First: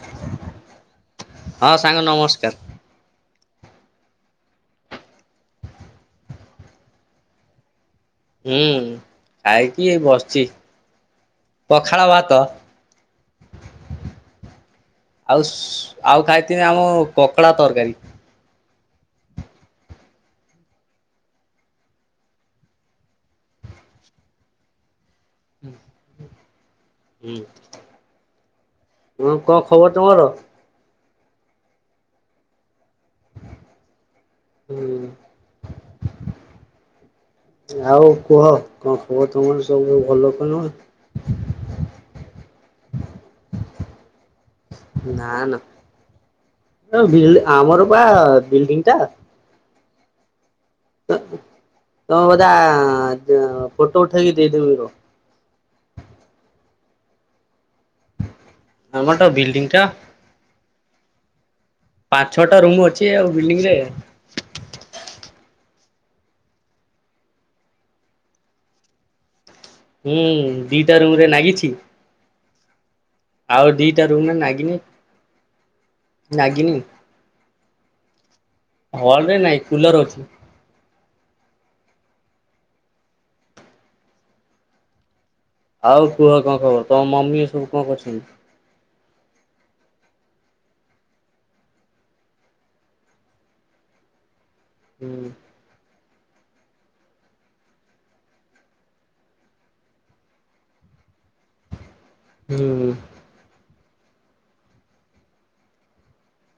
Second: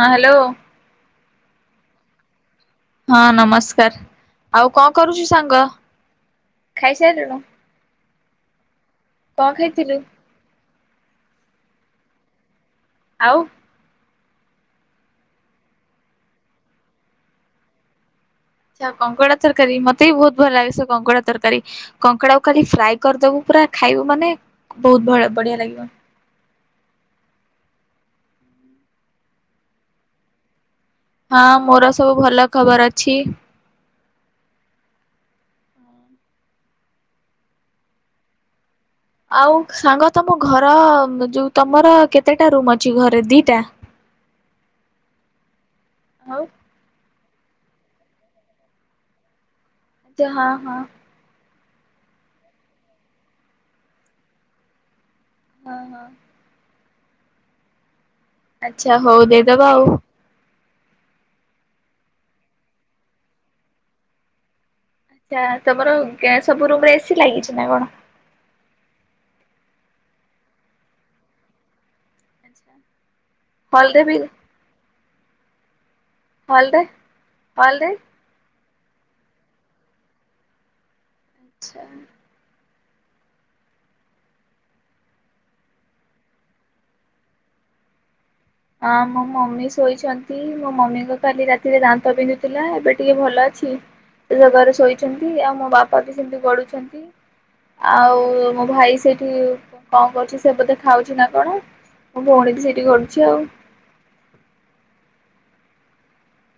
ହଁ, ହ୍ୟାଲୋ। ହଁ ସାଙ୍ଗ, ନମସ୍କାର। ହଁ ନମସ୍କାର। ଆଉ କଣ କରୁଚୁ ସାଙ୍ଗ, ଖାଇସାଇଲୁଣୁ? ହୁଁ, ଖାଇକି ଖାଇଥିଲୁ ଏଇ ବସିଛି। ପଖାଳ ଭାତ। ଆଉ ଆଉସ୍, ଆଉ ଖାଇଥିନି ଆମ କଙ୍କଡା ତରକାରୀ। ଆଚ୍ଛା, କଙ୍କଡା ତରକାରୀ? ମତେ ବି ବହୁତ ଭଲ ଲାଗେ ସେ କଙ୍କଡା ତରକାରୀ। କଙ୍କଡାକୁ ଖାଲି ଫ୍ରାଏ କରିଦବୁ ପୁରା ଖାଇବୁ ମାନେ, ବହୁତ ଭ-ବଢିଆ ଲାଗିବ। ହୁଁ। ମୁଁ କଣ ଖବର ତମର? ହଁ, ମୋର ସବୁ ଭଲ ଖବର ଅଛି। ହୁଁ। ଆଉ କୁହ। କଣ ଖବର ଆଉ ତମର ସବୁ ସାଙ୍ଗ ଭଲ ତମ ତ ନୁହଁ? ଘର, ଯୋଉ ତମର କେତେଟା ରୁମ୍ ଅଛି, ଘରେ ଦିଟା? ନା ନା, ଆଉ ଆ ବିଲ୍ ଆମର ବା ବିିଲ୍ଡିଂଟା। ଆଚ୍ଛା, ହଁ ହଁ। ତ ତମେ ବୋଧା ଫୋଟୋ ଉଠେଇକି ଦେଇଦେବ [unintelligible] ହଁ ହଁ। ଆଚ୍ଛା ହଉ ଆମରଟା ଦେଇଦବା ଆଉ। ବିିଲ୍ଡିଂଟା। ପାଞ୍ଚ ଛଅଟା ରୁମ ଅଛି ଆଉ ବିଲଡିଂରେ। ଆଚ୍ଛା। ତମର ଗେ ସବୁ ରୁମରେ ଏସି ଲାଗିଛି ନା କଣ? ହୁଁ, ଦିଟା ରୁମରେ ନାଗିଛି [inaudible] ଆଉ ହଲରେ ଦିଟା ବି ରୁମରେ ନାଗିନି। ନାଗିନି। ହଲରେ, ହଲରେ? ହଲରେ ନାଇଁ, କୁଲର ଅଛି। ଆଚ୍ଛା। ଆଉ କୁହ କଣ ଖବର? ତମ ମମି ଏ ସବୁ କଣ କରୁଛନ୍ତି? ହଁ ମୋ ମମି ଶୋଇଛନ୍ତି, ମୋ ମମିଙ୍କ କାଲି ରାତିରେ ଦାନ୍ତ ବିିନ୍ଧୁଥିଲା, ଏବେ ଟିକେ ଭଲ ଅଛି। ଗୋଟେ ଜାଗାରେ ହୁଁ ଶୋଇଛନ୍ତି, ଆଉ ମୋ ବାପା ବି ସେମତି ଗଡୁଛନ୍ତି। ଆଉ ମୋ ଭାଇ ସେଇଠି କଣ କରୁଛି, ସେ ବୋଧେ ଖାଉଛି ନା କଣ? ମୋ ଭଉଣୀ ତ ହୁଁ ସେଇଠି ଗଡୁଛି ଆଉ।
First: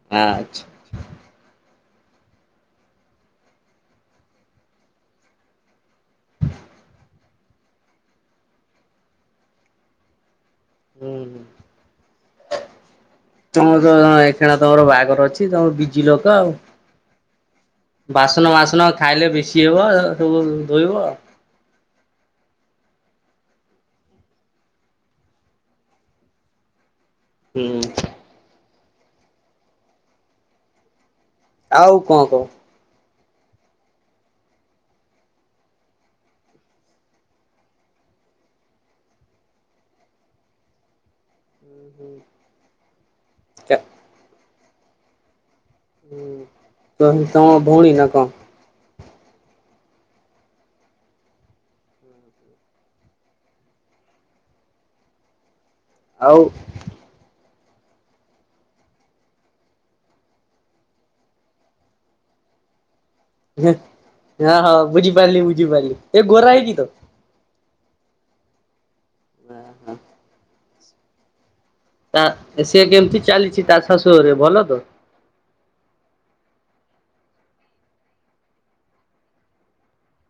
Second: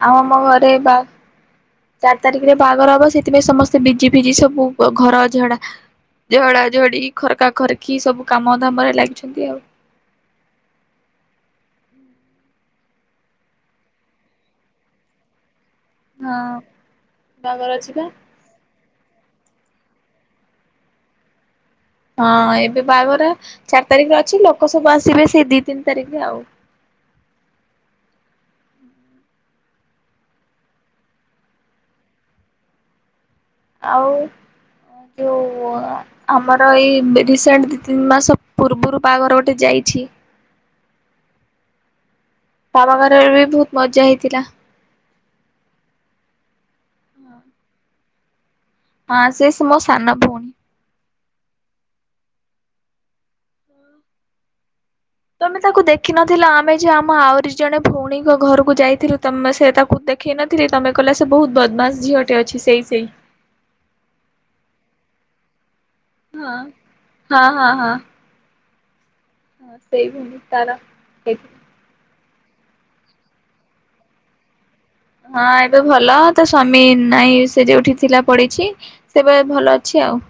ଆଉ ଆମ ଆଚ୍ଛା ଘରେ ବା ଚାରି ତାରିକରେ ବାହାଘର ହବ, ସେଥିପାଇଁ ସମସ୍ତେ ବିଜି ଫିଜି ସବୁ। ଆ ଘର ଝଡ଼ା ଝଡ଼ା ଝଡ଼ି ଖରକା ଖରକି ସବୁ କାମ ଧାମ ରେ ଲାଗିଛନ୍ତି ଆଉ। [inaudible] ତମ ତ ଏ ଖେଣା ତମର ବାହାଘର ଅଛି ତମେ ବିଜି ଲୋକ ଆଉ। ବାଘର ଅଛି। ପା। ବାସନ ମାସନ ଖାଇଲେ ବେଶି ହେବ ଏରା ସବୁ ଧୋଇବ। ହଁ ଏବେ ବାହାଘର ଚାରି ତାରିଖିରେ ଅଛି ଲୋକ ସବୁ ଆସିବେ ସେଇ ଦି ତିନି ତାରିଖିରେ ଆଉ। ହୁଁ। ଆଉ କଣ କହ? ଆଉ ଅ ଯୋଉ ଆମର ଏଇ ରିସେଣ୍ଟ ଦିଇ ତିନି ମାସ ପୂର୍ବରୁ ବାହାଘର ଗୋଟେ ଯାଇଛି। ଉଁ ହୁଁ। ତା ବାହାଘରରେ ବି ବହୁତ୍ ମଜା ହେଇଥିଲା। ଉଁ ତୁନ ତମ ଭଉଣୀ ନା କଣ? ହଁ ସେ ସେ ମୋ ସାନ ଭଉଣୀ। [inaudible] ତମେ ତାକୁ ଆଉ ଦେଖିନଥିଲ ଆମେ ଯେ ଆମ ଆହୁରି ଜଣେ ଭଉଣୀଙ୍କ ଘରକୁ ଯାଇଥିଲୁ ତମେ ସେ ତାକୁ ଦେଖେଇ ନଥିଲି ତମେ କହିଲ ସେ ବହୁତ୍ ବଦମାସ୍ ଝିଅ ଟେ ଅଛି ସେଇ ସେଇ। ହଁ ହଁ ବୁଝିପାରିଲି ବୁଝିପାରିଲି ଏ ହଁ ଗୋରା ହେଇ କି ତ? ହଁ ହଁ ହଁ। ହଁ ସେଇ ଭେଣ୍ଡି ତାର ହେଇଥିଲା। ତା ସେ କେମିତି ଚାଲିଛି ତା ଶାଶୁ ଘରେ ଭଲ ତ? ହଁ ଏବେ ଭଲ ତା ସ୍ୱାମୀ ନାଇଁ ସେ ଯୋଉଠି ଥିଲା ପଳେଇଛି। ସେ ଏବେ ଭଲ ଅଛି ଆଉ।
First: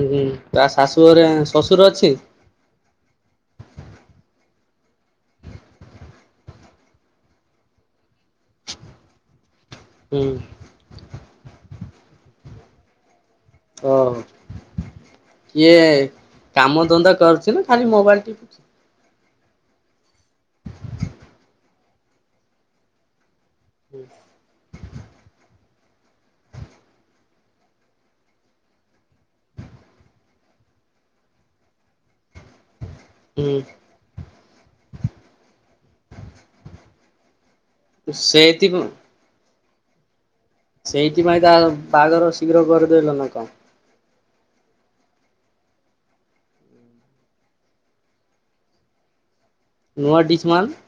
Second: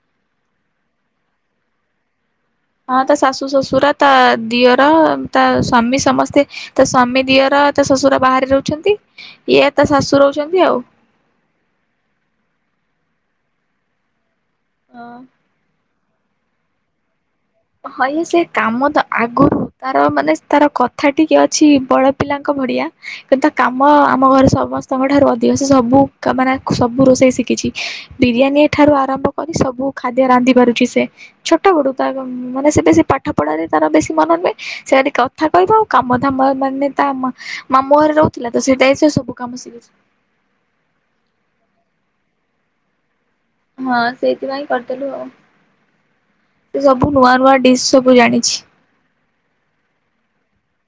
ହୁଁ ହୁଁ ତା ଶାଶୁ ଘରେ ଶ୍ୱଶୁର ଅଛି? ହଁ ତା ଶାଶୁ ଶଶୁର ତା ଦିଅର ତା ସ୍ଵାମୀ ସମସ୍ତେ ତା ସ୍ବାମୀ ଦିଅର ତା ଶ୍ୱଶୁର ବାହାରେ ରହୁଛନ୍ତି ଇଏ ତା ଶାଶୁ ହୁଁ ରହୁଛନ୍ତି ଆଉ। ଓ କିଏ କାମ ଧନ୍ଦା କରୁଚି ନା? ଖାଲି ହଁ ମୋବାଇଲ ଇଏ ସେ ଟିପୁଛି? କାମ ତ ଆଗୁରୁ ତାର ମାନେ ତାର କଥା ଟିକେ ଅଛି ବଡ଼ ପିଲାଙ୍କ ଭଳିଆ କିନ୍ତୁ ତା କାମ ଆମ ଘରେ ସମ ସ୍ତଙ୍କ ଠାରୁ ଅଧିକ ସେ ସବୁ ମାନେ ସବୁ ରୋଷେଇ ଶିକିଚି। ବିରିୟାନୀ ଠାରୁ ଆରମ୍ଭ କରି ସବୁ ଖାଦ୍ୟ ରାନ୍ଧି ପାରୁଛି ସେ ଛୋଟ ବଡୁ ତା ମାନେ ସେ ବେଶୀ ପାଠ ହୁଁ ପଢ଼ାରେ ତାର ବେଶୀ ମନ ନୁହେଁ। ସେ ଯଦି କଥା କହିବ ଆଉ କାମଧାମ ମାନେ ତା ମା ମାମୁଁ ଘରେ ରହୁଥିଲା ତ ସେଇଥି ସେଇଥିପାଇଁ ସେ ସବୁ କାମ ଶିକିଛି। ସେଇଥିପାଇଁ ତା ବାଆଘର ଶୀଘ୍ର କରିଦେଲ ନାଁ କଣ? ହଁ ସେଇଥିପାଇଁ କରିଦେଲୁ ଆଉ। ସେ ସବୁ ନୂଆ ନୂଆ ଡିସ୍ ସବୁ ଜାଣିଛି। ନୂଆ ଡିସ୍ ମାନେ?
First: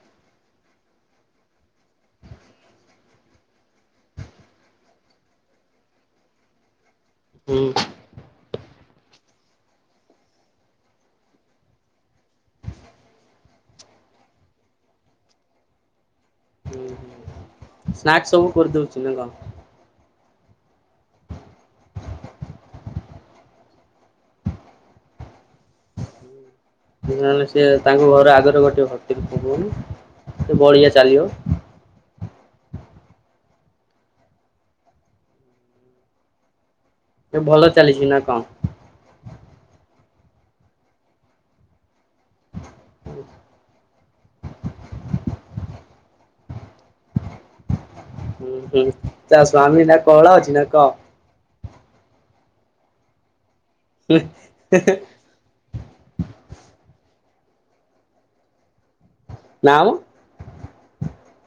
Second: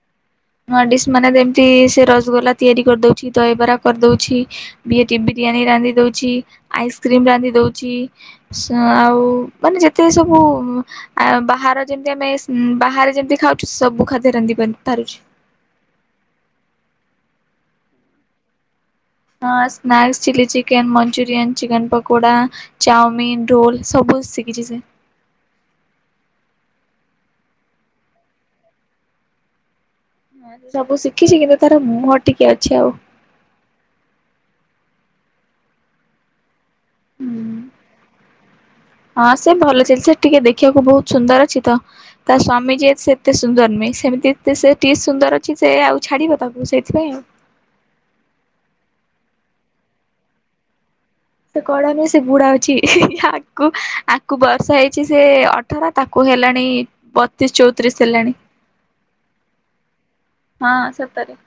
ନୂଆ ଡିସ୍ ମାନେ ଯେମିତି ସେ ରସଗୋଲା ତିଆରି କରିଦଉଛି ଦହିବରା କରିଦଉଛି ବିଟି ବିରିୟାନୀ ରାନ୍ଧି ଦଉଛି ଆଇସ୍କ୍ରିମ ରାନ୍ଧି ହୁଁ ଦଉଛି। ସ ଆଉ ମାନେ ଯେତେ ସବୁ ଆ ବାହାର ଯେମିତି ଆମେ ସ ବାହାରେ ଯେମିତି ଖାଉଛୁ ସବୁ ଖାଦ୍ୟ ରାନ୍ଧି ପାରୁଛି। ହୁଁ ହୁଁ ସ୍ନାକ୍ସ ସବୁ କରିଦଉଛି ନା କଣ? ହଁ snacks chilli chicken Manchurian chicken pakoda chowmein roll ସବୁ ଶିକିଛି ସେ। ନହେଲେ ସେ ତାଙ୍କ ଘର ଆଗରେ ଗୋଟେ ହୋଟେଲ୍ ଖୋଲିବନି? ହଁ ସେ ସବୁ ଶିଖିଛି କିନ୍ତୁ ତାର ମୁହଁ ଟିକେ ଅଛି ଆଉ। ଏ ହୁଁ ଭଲ ଚାଲିଚି ନାଁ କଣ? ହଁ ସେ ଭଲ ଚିଲ ସେ ଟିକେ ଦେଖିବାକୁ ବହୁତ ସୁନ୍ଦର ଅଛି ତ ତା ସ୍ଵାମୀ। ଯିଏ ସେ ଏତେ ସୁନ୍ଦର ନୁହେଁ ସେମିତି ସେ ଟିକେ ସୁନ୍ଦର ଅଛି ସେ ଆଉ ଛାଡିବ ତାକୁ ସେଇଥିପାଇଁ ଆଉ। ହୁଁ ହୁଁ ତା ସ୍ୱାମୀ ନା କଳା ଅଛି ନା କ ସେ କଳା ନୁହେଁ ସେ ବୁଢା ଅଛି ଆ ଆକୁ ବୟସ ହେଇଛି ସେ ଅ ଠର ତାକୁ ହେଲାଣି ବତିଶ ଚଉତିରିଶ ହେଲାଣି। ନା ମ। ହଁ ସତରେ।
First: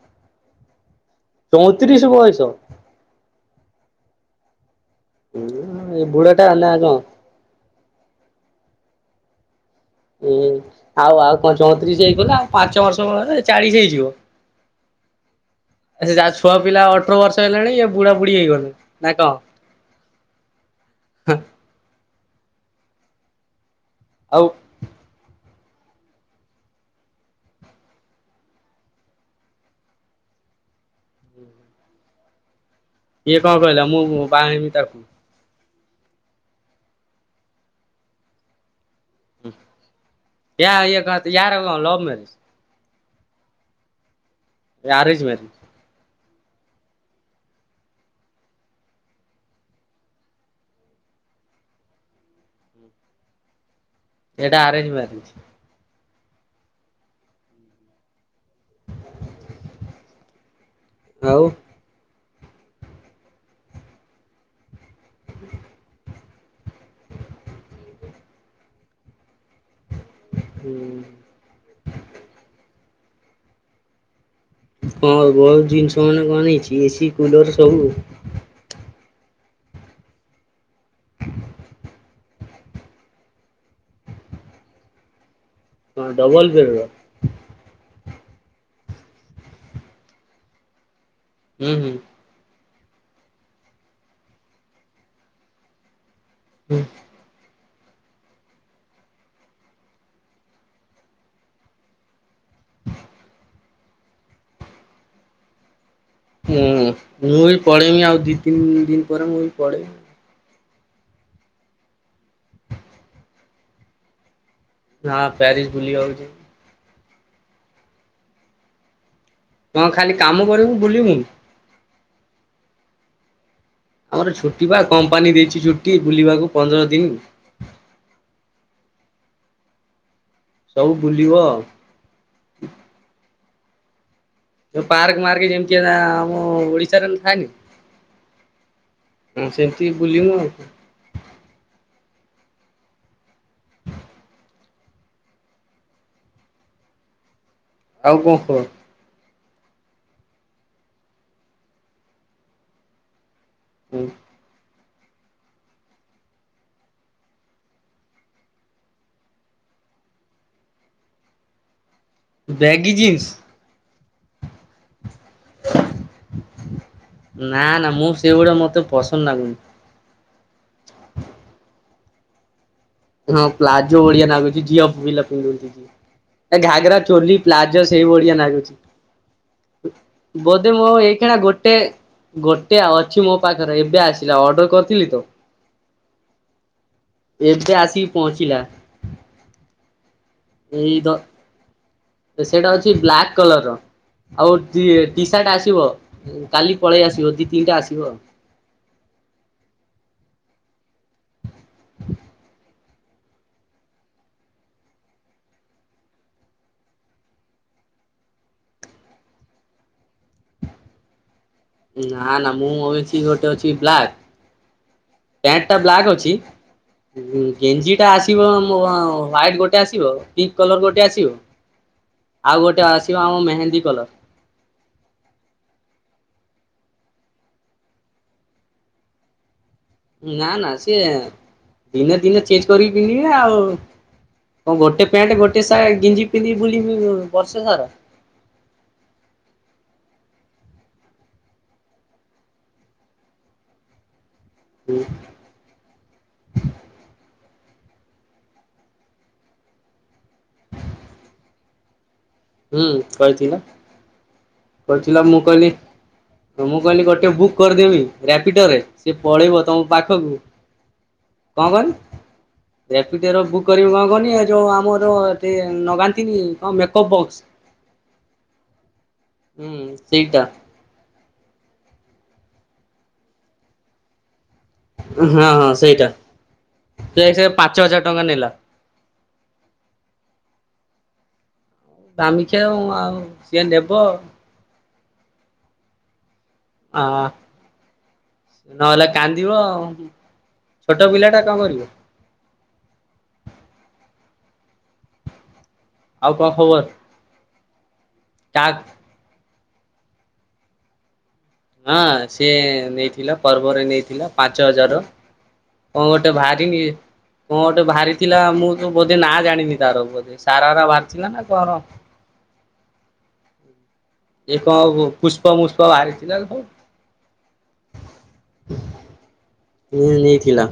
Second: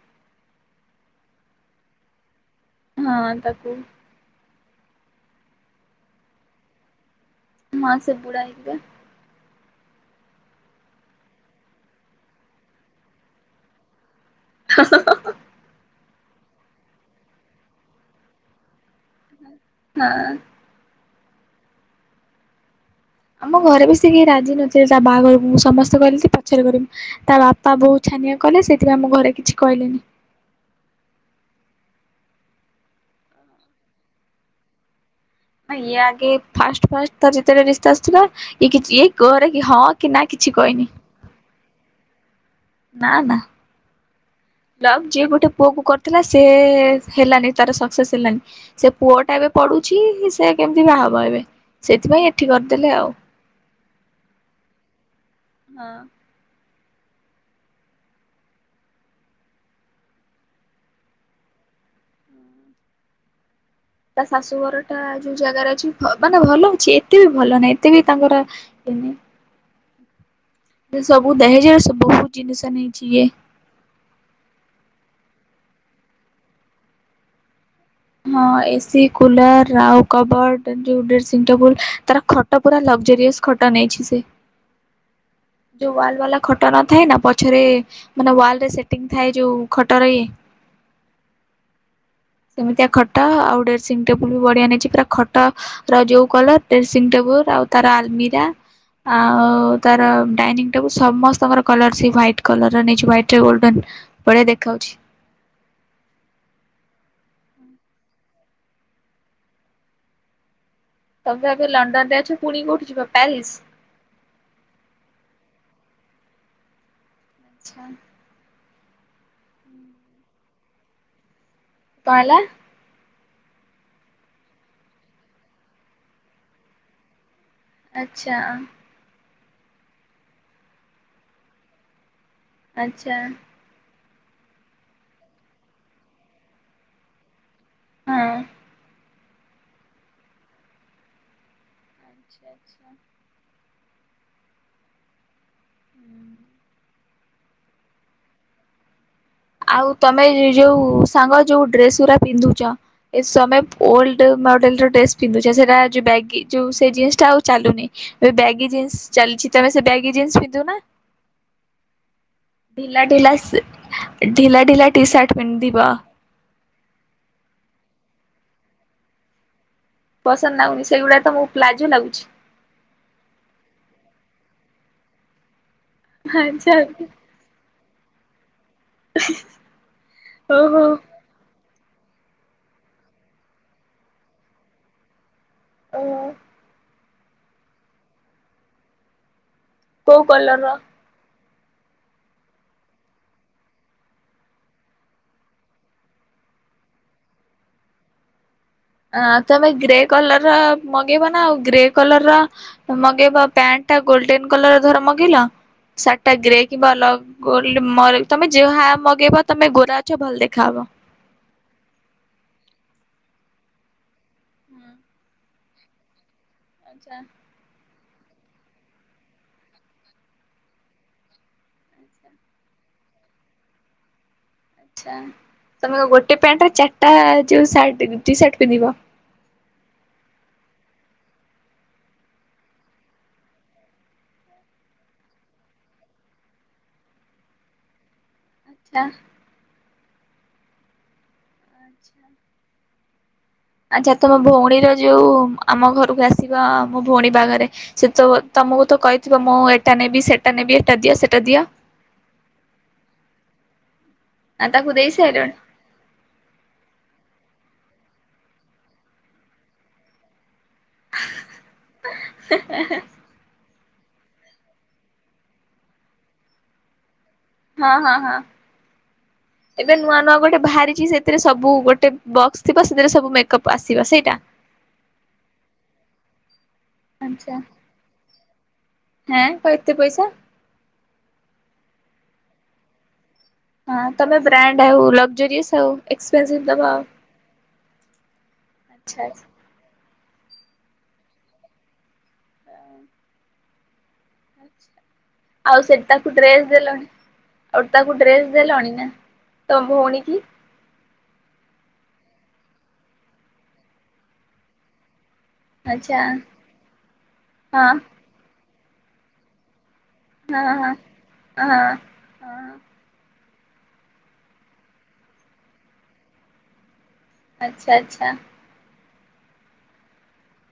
ଚଉତିରିଶ ବୟସ? ହଁ ତାକୁ। ହୁଁ ଏ ବୁଢା ଟା ନା କଁ। ନାଁ ସେ ହେଇନି ବା। ଉଁ ଆଉ ଆଉ କଁ ଚଉତିରିଶ ହେଇଗଲା ଆଉ ପାଞ୍ଚ ବର୍ଷ ବଡ ହେଲେ ଚାଳିଶ ହେଇଯିବ। ହଁ ହଁ ହଁ। ଏ ସେ ଯାହା ଛୁଆ ପିଲା ଅଠର ବର୍ଷ ହେଲେଣି ଇଏ ବୁଢା ବୁଢୀ ହେଇଗଲେ ନା କଁ। ହଁ। ଆମ ଘରେ ବି ସେଇ ଆଉ ରାଜି ନଥିଲେ ତା ବାହାଘରକୁ ସମସ୍ତେ କହିଲେ କି ପଛରେ କରିବୁ। ତା ବାପା ବୋଉ ଛାନିଆ କଲେ ସେଇଥି ପାଇଁ ଆମ ଘରେ କିଛି କହିଲେନି। ଇଏ କଁ କହିଲା ମୁଁ ବାହା ହେମି ତାକୁ? ହଁ ଇଏ ଆଗେ ଫାଷ୍ଟ ଫାଷ୍ଟ ତାର ଯେତେ ବେଳେ ରିସ୍ତା ଆସିଥିଲା ଇଏ କିଛି ଏଇ କରେ କି ହଁ କି ନା କିଛି ୟା କହିନି। ୟେ କା ୟାରଁ କଁ ଲଭ ମ୍ୟାରେଜ। ନା ନା ଲଭ୍ ଆରେଞ୍ଜ ଯିଏ ଗୋଟେ ମ୍ୟାରେଜ ପୁଅକୁ କର ଥିଲା ସେ ହେଲାନି ତାର ସକ୍ସେସ୍ ହେଲାନି। ସେ ପୁଅ ଟା ଏବେ ପଡୁଛି ସେ କେମିତି ବାହା‌ ହବ ଏବେ ସେଥିପାଇଁ ଏଠି କରିଦେଲେ ଆଉ। ଏଇଟା ଆରେଞ୍ଜ ମାରେଜ୍। ହଁ। ଆଉ। ତା ଶାଶୁ ଘର ଟା ଯୋଉ ଜାଗାରେ ଅଛି ଭ ମାନେ ଭଲ ଅଛି ଏତେ ବି ଭଲ ନାହିଁ ଏତେ ବି ତାଙ୍କର ଇଏ ନାଇଁ। ଇଏ ସବୁ ଦହେଜ ରେ ସବୁ ବହୁତ ଜିନିଷ ନେଇଛି ଇଏ। ହଁ ବହୁତ ଜିନିଷ ବୋଇଲେ କଣ ନେଇଛି ଏସିି କୁଲର ସବୁ। ହଁ ଏସି କୁଲର ଆଉ କବଡ ଯୋଉ ଡ୍ରେସିଂ ଟେବୁଲ ତାର ଖ ଟ ପୁରା ଲକ୍ଜରିୟସ୍ ଖଟ ନେଇଛି ସେ। ଯୋଉ ହଁ ୱାଲ୍ ବାଲା ଡବଲ ଖଟ ବେଡ୍ ର ନଥାଏ ନା ପଛରେ ମାନେ ୱାଲ୍ ରେ ସେଟିଂ ଥାଏ ଯୋଉ ଖଟରେ। ଉଁ ହୁଁ। ସେମିତିଆ ଖଟ ଆଉ ଡ୍ରେସିଂ ଟେବୁଲ୍ ବି ବଢିଆ ନେଇଛି ପୁର ଖଟ ର ଯୋଉ କଲର ଡ୍ରେସିଂ ଟେବୁଲ ଆଉ ତାର ଆଲମିରା ଆଉ ତାର ଡାଇନିଂ ଟେବୁଲ ସମସ୍ତଙ୍କର କଲର ସେ ହ୍ୱାଇଟ। କଲର ର ନେଇଛି ହ୍ୱାଇଟ ରେ ଗୋଲଡେନ ବଢିଆ ଦେଖାଯାଉଛି। ହୁଁ ମୁଁ ବି ପଳେଇମି ଆଉ ଦିଇ ତିନି ଦିନ ପରେ ମୁଁ ବି ପଳେଇବି। ତମେ ବା ଏବେ ଲଣ୍ଡନ ରେ ଅଛ ପୁଣି କୋଉଠି କି ଯିବ ପ୍ୟାରିସ। ହଁ ପ୍ୟାରିସ ବୁଲିିବାକୁ ଯିମି। ଆଚ୍ଛା। କଁ ଖାଲି କାମ କରିବୁ ବୁଲିବୁନୁ। କାଁ ହେଲା। ଆମର ଛୁଟି ବା କମ୍ପାନୀ ଦେଇଛି ଛୁଟି ବୁଲିବାକୁ ପନ୍ଦର ଦିନ। ଆଚ୍ଛା ସବୁ ବୁଲିବ। ଆଚ୍ଛା। ଯୋଉ ପାର୍କ ମାର୍କ ଯେମିତିଆ, ଆମ ଓଡିଶାରେ ବି ଥାଏନି। ହଁ ହଁ ସେମିତି ବୁଲିବୁ ଆଉ। ଆଛା ଆଛା। ହୁଁ ଆଉ କଣ କୁହ? ଆଉ ତମେ ଯେଉଁ ସାଙ୍ଗ ଯେଉଁ ଡ୍ରେସ୍ ଗୁଡ଼ା ପିନ୍ଧୁଛ, ଏ [unintelligible] ଓଲ୍ଡ ମଡ଼େଲ୍ର ଡ୍ରେସ୍ ପିନ୍ଧୁଛ, ସେଇଟା ହେଉଛି ବ୍ୟାଗି, ଯେଉଁ ସେ ଜିନିସଟା ଆଉ ଚାଲୁନି। ଏ ବ୍ୟାଗି ଜିନ୍ସ ଚାଲିଛି, ତମେ ସେ ବ୍ୟାଗି ଜିନ୍ସ ପିନ୍ଧୁନା? ବ୍ୟାଗି ଢିଲା ଜିନ୍ସ ଢିଲା, ଢିଲା ଢିଲା, ଟି ସାର୍ଟ ପିନ୍ଧିବ। ନା ନା ମୁଁ ସେଗୁଡା ମତେ ପସନ୍ଦ ନାଗୁନି। ପସନ୍ଦ ନାଗୁନି ସେଇଗୁଡା ତ ମ ପ୍ଲାଜୋ ଲାଗୁଛି। ହଁ ପ୍ଲାଜୋ ଭଳିଆ ଲାଗୁଛିି, ଝିଅ ପିଲା ପିନ୍ଧନ୍ତି ଯୋଉ, ଆଚ୍ଛା ଘାଗରା ଚୋଲି ପ୍ଲାଜୋ ସେଇ ଭଳିଆ ଲାଗୁଛି, ବୋଧେ ଓହୋ। ମୋ ଏଇ [unintelligible] ଗୋଟେ ଗୋଟେ ଅଛି ମୋ ପାଖରେ, ଏବେ ଆସିଲା, ଅର୍ଡର କରିଥିଲି ତ? [unintelligible] ଏବେ ଆସିକି ପହଞ୍ଚିଲା। କୋଉ କଲର ର? ତ ସେଇଟା ଅଛି ବ୍ଲାକ୍ କଲର ର। ଆଉ ଟି ସାର୍ଟ ଆସିବ, କାଲି ପଳେଇ ଆସିବ, ଦି ତିନିଟା ଆସିବ ଆଉ। ଆ ତମେ ଗ୍ରେ କଲର ର ମଗେଇବ ନା, ଆଉ ଗ୍ରେ କଲର ର ମଗେଇବା ପ୍ୟାଣ୍ଟ ଟା ଗୋଲଡେନ କଲର ଧର ମଗେଇଲ, ସାର୍ଟ ଟା ଗ୍ରେ କିମ୍ବା ଅଲଗ ଗୋଲଡ ମଲ, ତମେ ଯାହା ମଗେଇବ ତମେ ଗୋରା ଅଛ, ଭଲ ଦେଖାହବ। ନା ନା, ମୁଁ ମଗେଇଛି ଗୋଟେ ଅଛି ବ୍ଲାକ୍, ପ୍ୟାଣ୍ଟ ଟା ବ୍ଲାକ୍ ଅଛି ଆଚ୍ଛା ଗେଞ୍ଜି ଟା ଆସିବ ମୋ, ହ୍ୱାଇଟ ଗୋଟେ ଆସିବ, ପିଙ୍କ କଲର ଗୋଟେ ଆସିବ। ଆଚ୍ଛା ଆଉ ଗୋଟେ ଆସିବ ଆମ ମେହେନ୍ଦୀ କଲର। ଆଛା, ତମେ ଗୋଟେ ପ୍ୟାଣ୍ଟରେ ଚାରିଟା ଯୋଉ ସାର୍ଟ ଟିସାର୍ଟ ପିନ୍ଧିବ? ନା ନା, ସିଏ ଦିନେ ଦିନେ ଚେଜ କରିକି ପିନ୍ଧିବିନା ଆଉ। କଁ ଗୋଟେ ପ୍ୟାଣ୍ଟ ଗୋଟେ ସାର୍ଟ ଗେଞ୍ଜି ପିନ୍ଧି ବୁଲିବୁ ବର୍ଷ ସାରା। ଆ ଆଛା। ଆଛା ତମ ଭଉଣୀର ହୁଁ ଯୋଉ ଆମ ଘରକୁ ଆସିବା ମୋ ଭଉଣୀ ବାଘରେ ସେ ତ ତମକୁ ତ କହିଥିବ ମୁଁ ଏଟା ନେବି ସେଟା ନେବି ଏଟା ଦିଅ ସେଟା ଦିଅ। ହୁଁ କହିଥିଲା। ଆ ତାକୁ ଦେଇ କହିଥିଲା ମୁଁ ସାଇଲଣି କହିଲି ତ ମୁଁ କହିଲି ଗୋଟେ ବୁକ୍ କରିଦେବି, ରାପିଡୋ ରେ, ସିଏ ପଳେଇବ ତମ ପାଖକୁ। [unintelligible] ର ଭୁକ କରି ହବନି ଯେଉଁ ଆମର ଏ ଲଗାନ୍ତିନି କଣ ମେକଅପ୍ ବକ୍ସ? ହଁ ହଁ ହଁ, ହୁଁ ଏବେ ନୂଆ ନୂଆ ସେଇଟା ଗୋଟେ ବାହାରିଛି ସେ ସେଥିରେ ସବୁ ଗୋଟେ ବକ୍ସ ଥିବ, ସେଥିରେ ସବୁ ମେକଅପ୍ ଆସିବା ସେଇଟା। ହଁ ହଁ ସେଇଟା, ସେ ସେ ପାଞ୍ଚ ହଜାର ଟଙ୍କା ନେଲା। ନା, କଣ ଏତେ ପଇସା? ଦାମିକିଆ ଆଉ ଆଉ ସିଏ ନେବ ହଁ ତମେ ବ୍ରାଣ୍ଡ ହଉ, ଲକଜରିଅସ ହଉ, ଏକ୍ସପେନସିଭ ଦବା ଆ ଆଉ। ନହେଲେ ଆଚ୍ଛା ଆଚ୍ଛା। କାନ୍ଦିବ ଆଉ ଛୋଟ ପିଲା ଟା କଣ କରିବ? ଆଉ ସେଠି ଆଉ ତାକୁ କଣ ଡ୍ରେସ ଖବର ଦେଲଣି? ଆଉ ତାକୁ ଡ୍ରେସ ତା ଦେଲଣି ନା, ତମ ଭଉଣୀ କି? ହଁ ସିଏ ନେଇଥିଲା, ପର୍ବରେ ନେଇଥିଲା ପାଞ୍ଚ ହଜାର ର। କଣ ଆଚ୍ଛା ଗୋଟେ ଭାରିନି, କଣ ଗୋଟେ ହଁ ବାହାରିଥିଲା, ମୁଁ ତ ବୋଧେ ନା ଜାଣିନି ତାର ବୋଧେ। ହଁ ହଁ ସାରାରା ହଁ। ବାହାରିଥିଲା ନା କଣ? ହଁ ଏ କଣ ପୁଷ୍ପ ମୁୁଷ୍ପ ବାହାରିଥିଲା [unintelligible] ଆଚ୍ଛା ଆଚ୍ଛା। ମୁ ନେଇ ଥିଲା।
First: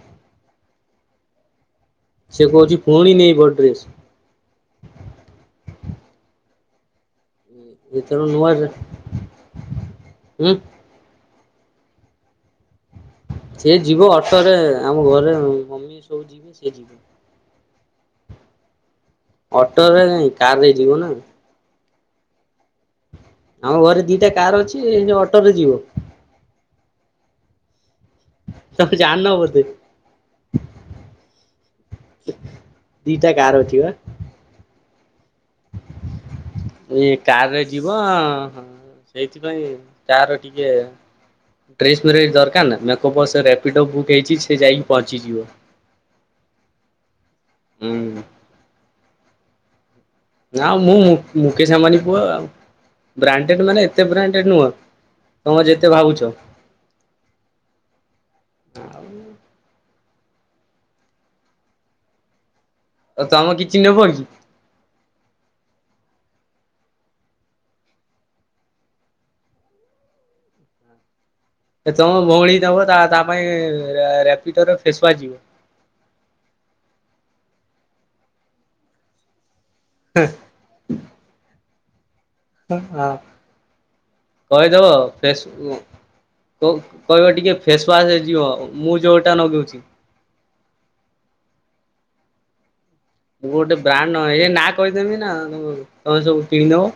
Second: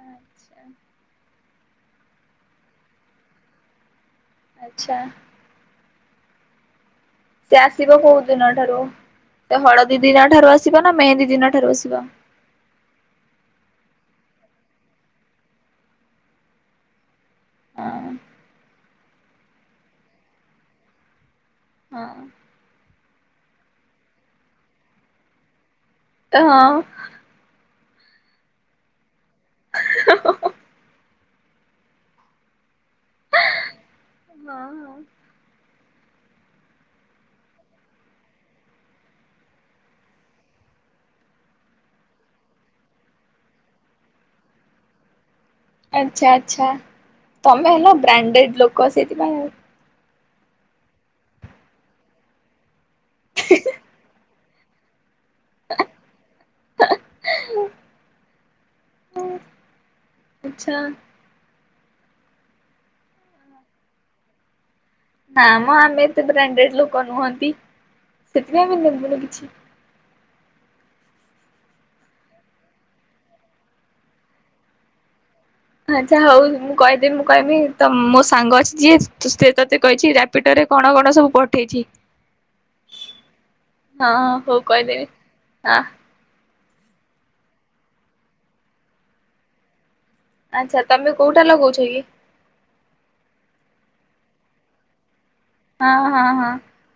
ଆଚ୍ଛା ସେ କହୁଛି ପୁଣି ନେଇ ବଡ୍ରେସ। ଆଛା। ସେ ଆସିବ କୋଉ ଏଥର ଦିନ ନୂଆ ଠାରୁ ସେ ହଳଦୀ ଦିନ ଠାରୁ ହୁଁ ଆସିବ ନା ମେହେନ୍ଦୀ ଦିନ ଠାରୁ ଆସିବ? ସି ଯିବ ଅଟୋରେ ଆମ ଘରେ ମମି ସବୁ ଯିବେ ସେ ଯିବ। [unintelligible] ଅଟୋରେ ନାଇଁ କାର ରେ ଯିବ ନା। ହଁ। ଆମ ଘରେ ଦିଟା କାର ଅଛି। ଅଟୋରେ ଯିବ? ହଁ। ତମେ ଯାଣିନ ବୋଧେ। ହଁ। ଦିଟା କାର ଅଛି ବା। ହଁ ହଁ। ଏଇ କାରରେ ଯିବ ସେଇଥିପାଇଁ ତାର ଟିକେ ଡ୍ରେସ ମ ଦରକାର ନା କ ରାପିଡ ବୁକ୍ ହେଇଛି ସେ ଯାଇକି ପହଞ୍ଚିଯିବ। ଆଚ୍ଛା ଆଚ୍ଛା ତମେ ହୁଁ ହେଲ ବ୍ରାଣ୍ଡେଡ ଲୋକ ସେଇଥିପାଇଁ ଆଉ। ନାଉ ମୁଁ ମୁକେଶ ଆମ୍ବାନୀ ପୁଅ ଆଉ ବ୍ରାଣ୍ଡେଡ ମାନେ ଏତେ ବ୍ରାଣ୍ଡେଡ ନୁହଁ। ତମେ ଯେତେ ଭାବୁଛ ଆଉ। ଆଚ୍ଛା। ଆଉ ତମେ କିଛି ନେବ କି? ନା ମ ଆମେ ଏତେ ବ୍ରାଣ୍ଡେଡ ଲୋକ ନୁହନ୍ତି ସେଥିପାଇଁ ବି ନେବୁନି କିଛି। ତମ ଭଉଣୀ ଦବ ତା ତା ପାଇଁ ରାପିଡ ର ଫେସୱାଚ ଯିବ। ଆଚ୍ଛା ହଉ ମୁଁ କହିଦେବି ମୁଁ କହିବି ତ ମୋ ସାଙ୍ଗ ଅଛି ଯିଏ ସେ ତତେ କହିଛି ରାପିଟ ରେ କଣ କଣ ସବୁ ପଠେଇଛି। ହଁ ହଁ ହଉ କହିଦବ କହିଦେବି। ଫେସ୍ ହଁ କହିବ ଟିକେ ଫେସୱାଶ ହେଇଯିବ ମୁଁ ଯୋଉଟା ନଗଉଛି। ଆଚ୍ଛା ତମେ କୋଉଟା ଲଗଉଛ କି? ମୁଁ ଗୋଟେ ବ୍ରାଣ୍ଡ ନ ଏ ନାଁ କହିଦେମି ନା ହଁ ତମେ ହଁ ସବୁ ହଁ। କିଣିଦବ।